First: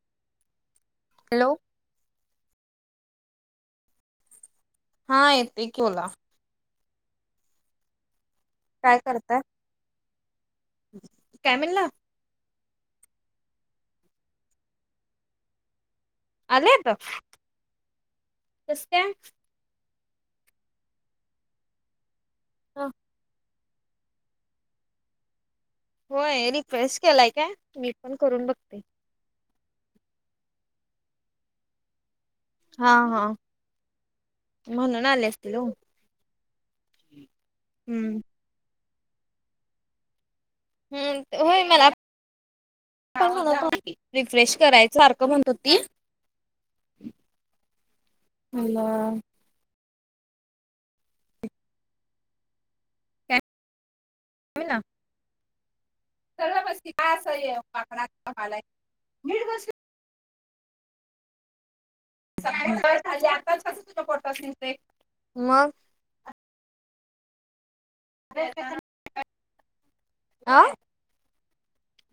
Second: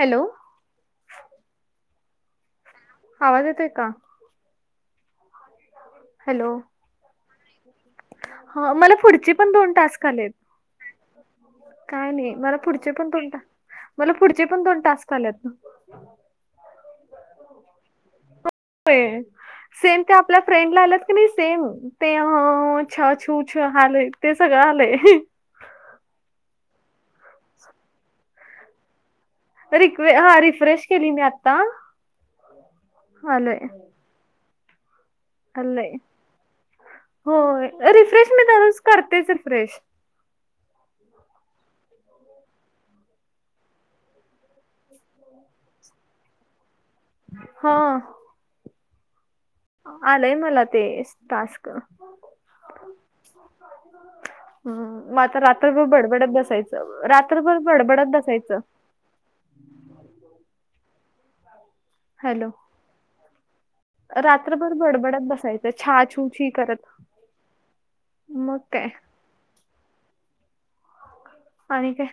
Hello hello आवाज येते का हा येते की बोला हॅलो ह मला पुढचे पण दोन टास्क आलेत कॅमिनला काय नाही मला पुढचे पण दोन मला पुढचे पण दोन टास्क आलेत ना आलेयता कस का होय सेम ते आपल्या फ्रेंडला आलात की नाही सेम ते छछू आलय ते सगळं आलंय होय रिक्वेस्ट केलाय काय मी पण करून बघते र्वे हा रिफ्रेश केली मी आता हा हा म्हणून आले असतील हो हल्लय हो हम्म रिफ्रेशमेंट करतेच रिफ्रेश हम् होय मला रिफ्रेश करायच सारखं म्हणतो ती हा ह आलंय मला ते टास्क काय म्हणला हम् म आताात रात्रभर बडबडत सरळ बस की नसायचं काय रात्रभर बडबडत नसायचं मिळो हॅलो आता रात्रभर बडबडात बसायचं छाछू छ करत मग काय आं आणि काय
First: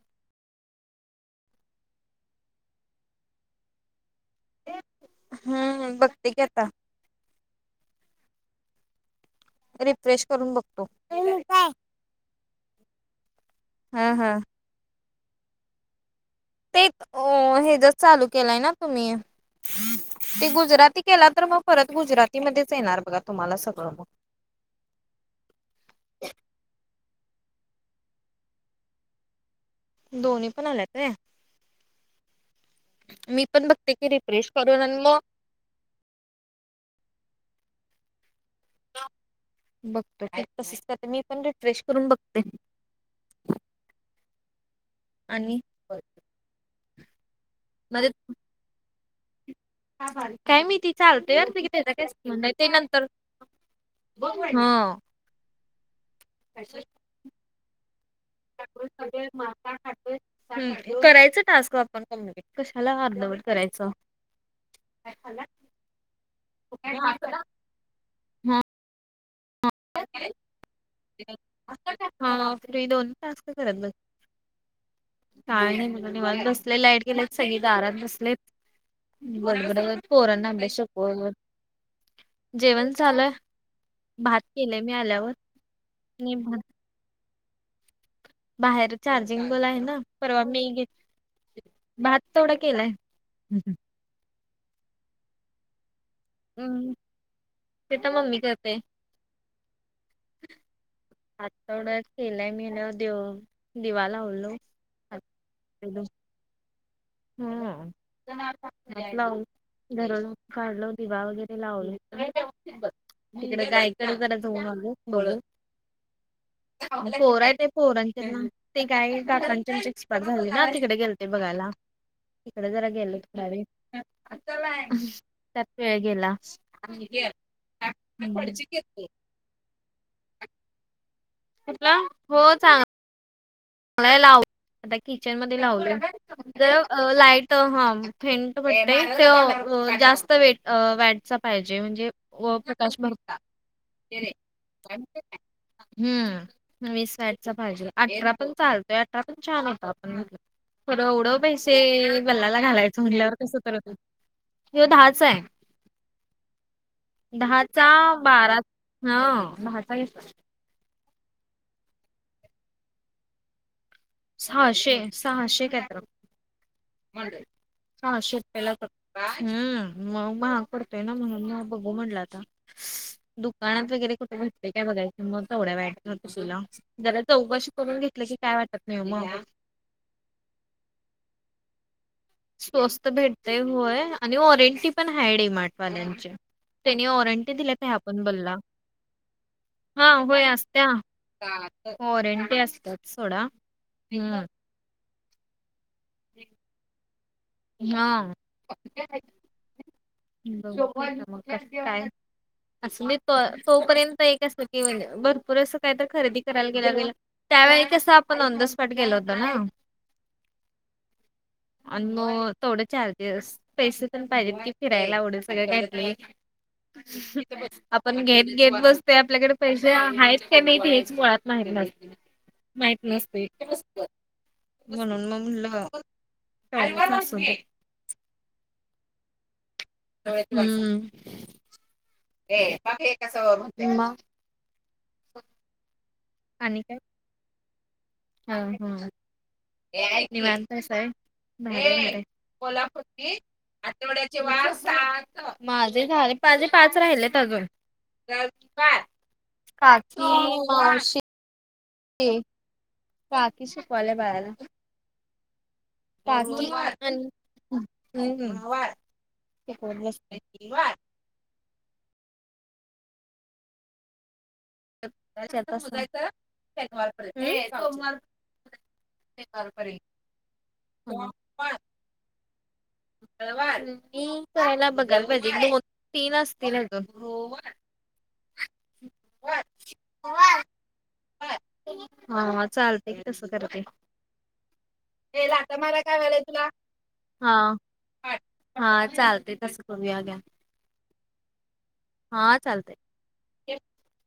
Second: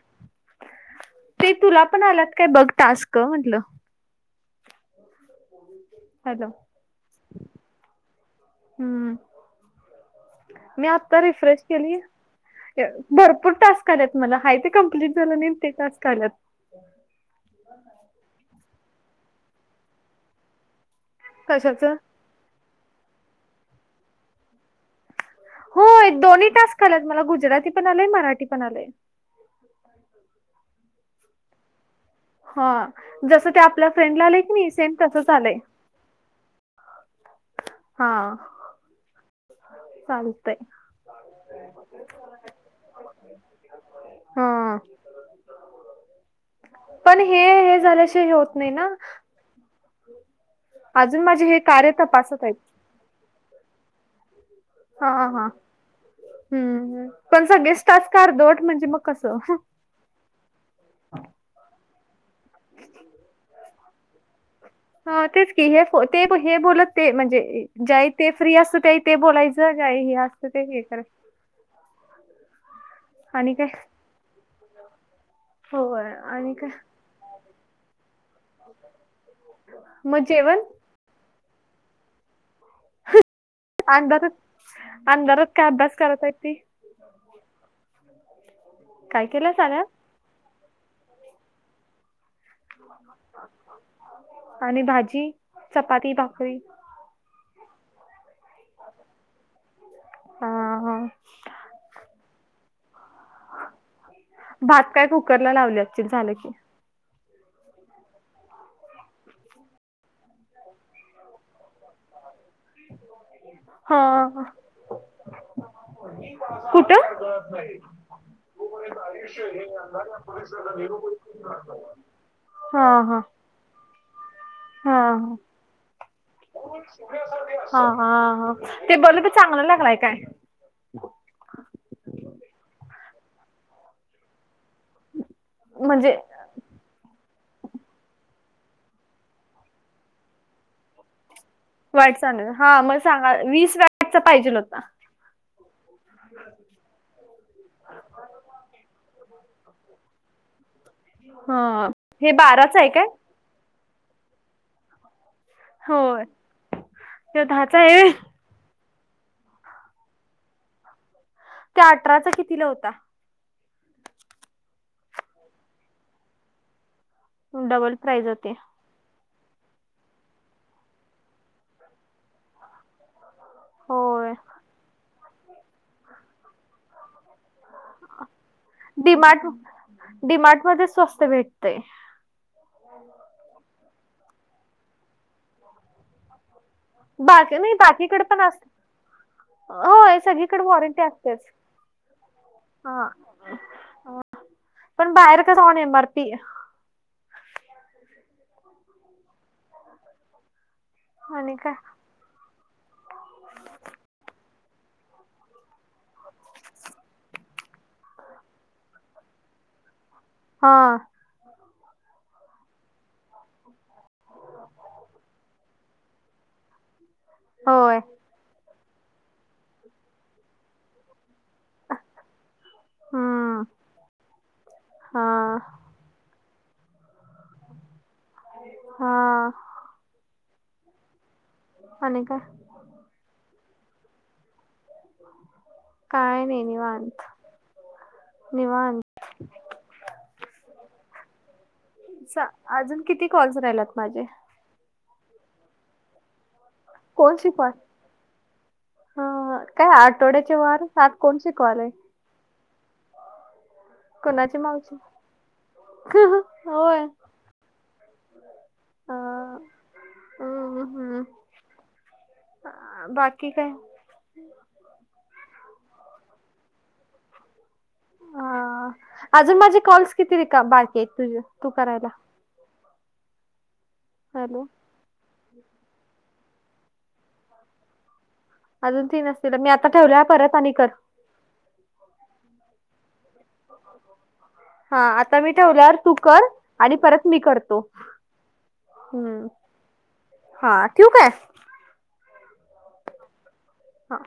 ते तुला पण आलात काय बघता अस का म्हंटलं हम्म ब हॅलो हम्म रिफ्रेश करून बघतो मी आत्ता रिफ्रेश केलीि भरपूर टास्क हा आल्यात हा मला हाय ते कमप्लीट झालं नाही ते टास्क आलेत ते अ हे ज चालू केलंय ना तुम्ही ते गुजराती केला तर मग कशाच परत गुजराती मध्येच येणार बघा तुम्हाला सगळं मग होय दोन्ही टास्क आलेत मला गुजराती पण आलंय मराठी पण आलंय दोन्ही पण आल्याते हा मी जसं ते पण आपल्या बघते की फ्रेंडला आले रिफ्रेश क नाही करून सेम आणि मग तसंच आलंय हा ह बघतो चालतंय तसच मी पण रिफ्रेश करून बघते हा आणि पण हे हे झाल्या मध्ये शिवाय होत नाही ना काय मी ती अजून चालते माझे हे की कार्य त्याचा काही घे तपासत नाही आहेत ते नंतर हा हा हा हम् पणचा गेस्टच कारधोट म्हणजे मग कसं करायचं टास्क आपण कशाला अर्धवर करायचं ह तेच की हे ते हे बोलत ते म्हणजे ज ते फ्री असत ते ते बोलायचं ज काय ह हस्त ते हे कर हा फ्री दोन्ही टास्क आणि काय करत बस काय नाही म होय निवाला आणि काय बसले लाईट गेलेत सगळे दारात बसले. बरोबर मग जेवण पोरनाे. हो जेवण झालंय. अंधरच अंधरच काय अभ्यास करत आणि ती. भात बाहेर काय चार्जिंग केलं बला आहे साड्या ना परवा मी घेत. भात तेथोडा केलाय. आणि भाजी चपाती भाकरी. हम्म ते तर मम्मी करते. हम ह. आातवड्यात केलं आहे मी न देव दिवा लावलो. न ककी. हम्म. लावून घरून काढलो दिवा वगैरे लावल. त कायकण हा हा. कत होऊग बळ. कुठं पोर आहे ते पोरांच्या ना ते काय काकांच्याची एक्सप झाली ना तिकडे गेल. ते बघायला. तिकडे हा जरा गेल हा थोड वेळ हा हा त्यात वेळ गेला. हा हा ह ते बोल तर चांगलं लागलाय काय. तलं हो चांग. म लाव आता किचन मध्ये लावलं. म्हणजे जर लाईट हा फेंट म्हटत ते जास्त वेट वटचा. पाहिजे म्हणजे वाईट चालू व हा प्रकाश मग सांगा भरता. वीस वॅटचा पाहिजेल होता हम्म वीस वईटचा भाजू अठरा पण. चालतोय आता पण छान होता आपण म्हट तर उडव पैसे हा हे गल्लाला बाराचा आहे घालायचं काय म्हटल्यावर. तस करचं हय दहाच आहे. होय. हे दहाचा आहे बारा हा दहाचा घेतलाय. त्या अठराचा कितीला होता. सहाशे सहाशे काय तर डबल प्राईज सहाशे होती रुपययाला होता. हम्म मग महाग पडतोय ना मग बघू म्हटलं आता. दुकानात वगैरे कुठ होय भेटते काय बघायच मग तेवढ्या वाट हो तुला जरा चौकशी करून घेतलं की काय वाटत नाय म. डिमार्ट मध्येचं स्वस्त भेटतय. स्वस्त भेटते होय आणि वॉरेंटी पण हाय डीमार्टवाल्यांची. त्यानी वॉरंटी बाकी नाही दिल्या काय हया पण बाकीकडे बल्ला. असत हा होय सगळीकडे असत्या वॉरंटी असतेच वॉरंटी असत्यात हा सोडा. हम्म पण बाहेर कस होणेयन भरती हा बघू की आता मग कस काय. असं त तोपर्यंत एक असत की म्हणजे भरपूर असं काय तर खरेदी करायला गेल्या गेल्या त्यावेळी कस आपण ऑन द स्पॉट गेलो होतो ना. हा. आणि मग तेवडं चार्जेस पैसे पण पाहिजेत की फिरायला एवढं सगळं घ्यातलेय. होय आपण घेत घेत बसतोय आपल्याकडे पैसे आहेतच का नाही हेच मुळात तयारी नसते माहित नसते हम्म म्हणून मांग हा म्हणलं तेवढाच असणं हा. हम्म आणि काय. हे बाकी कस म्हणते म काय नाही निवांत हं निवांत हं निवांत असाय [unintelligible] चा- कोल्हापूर अजून किती ची कॉल्स राहिलात माझे आठवड्याचे वार सात माझे झाले माझे पाच राहिलेत कोण अजून शिकवाल अ, काय काकी आठवड्याचे वार सात मावशी कोण शिकवालय हे काकी शिकवायली बाळाला कोणाची मावशी काकी होय अ, आणि हं कोणं नसतंय. हा बाकी काय त्याच्यात असा शनिवारपर्यंत हे सोमवार अ अजून माझे कॉल्स किती बाकी आहेत तुझ तू पर्यंत. करायला. मी हॅलो कराला बघ तीन असतील अजून अजून तीन असतील मी आता ठेवल्यावर परत आणि कर हा चालते तस करते. हा आता मी ठेवल्यावर तू कर आणि परत मी हा करतो. हा हम्म. चालतय तस करू या आग्या हा ठेवू काय हा चालतय हा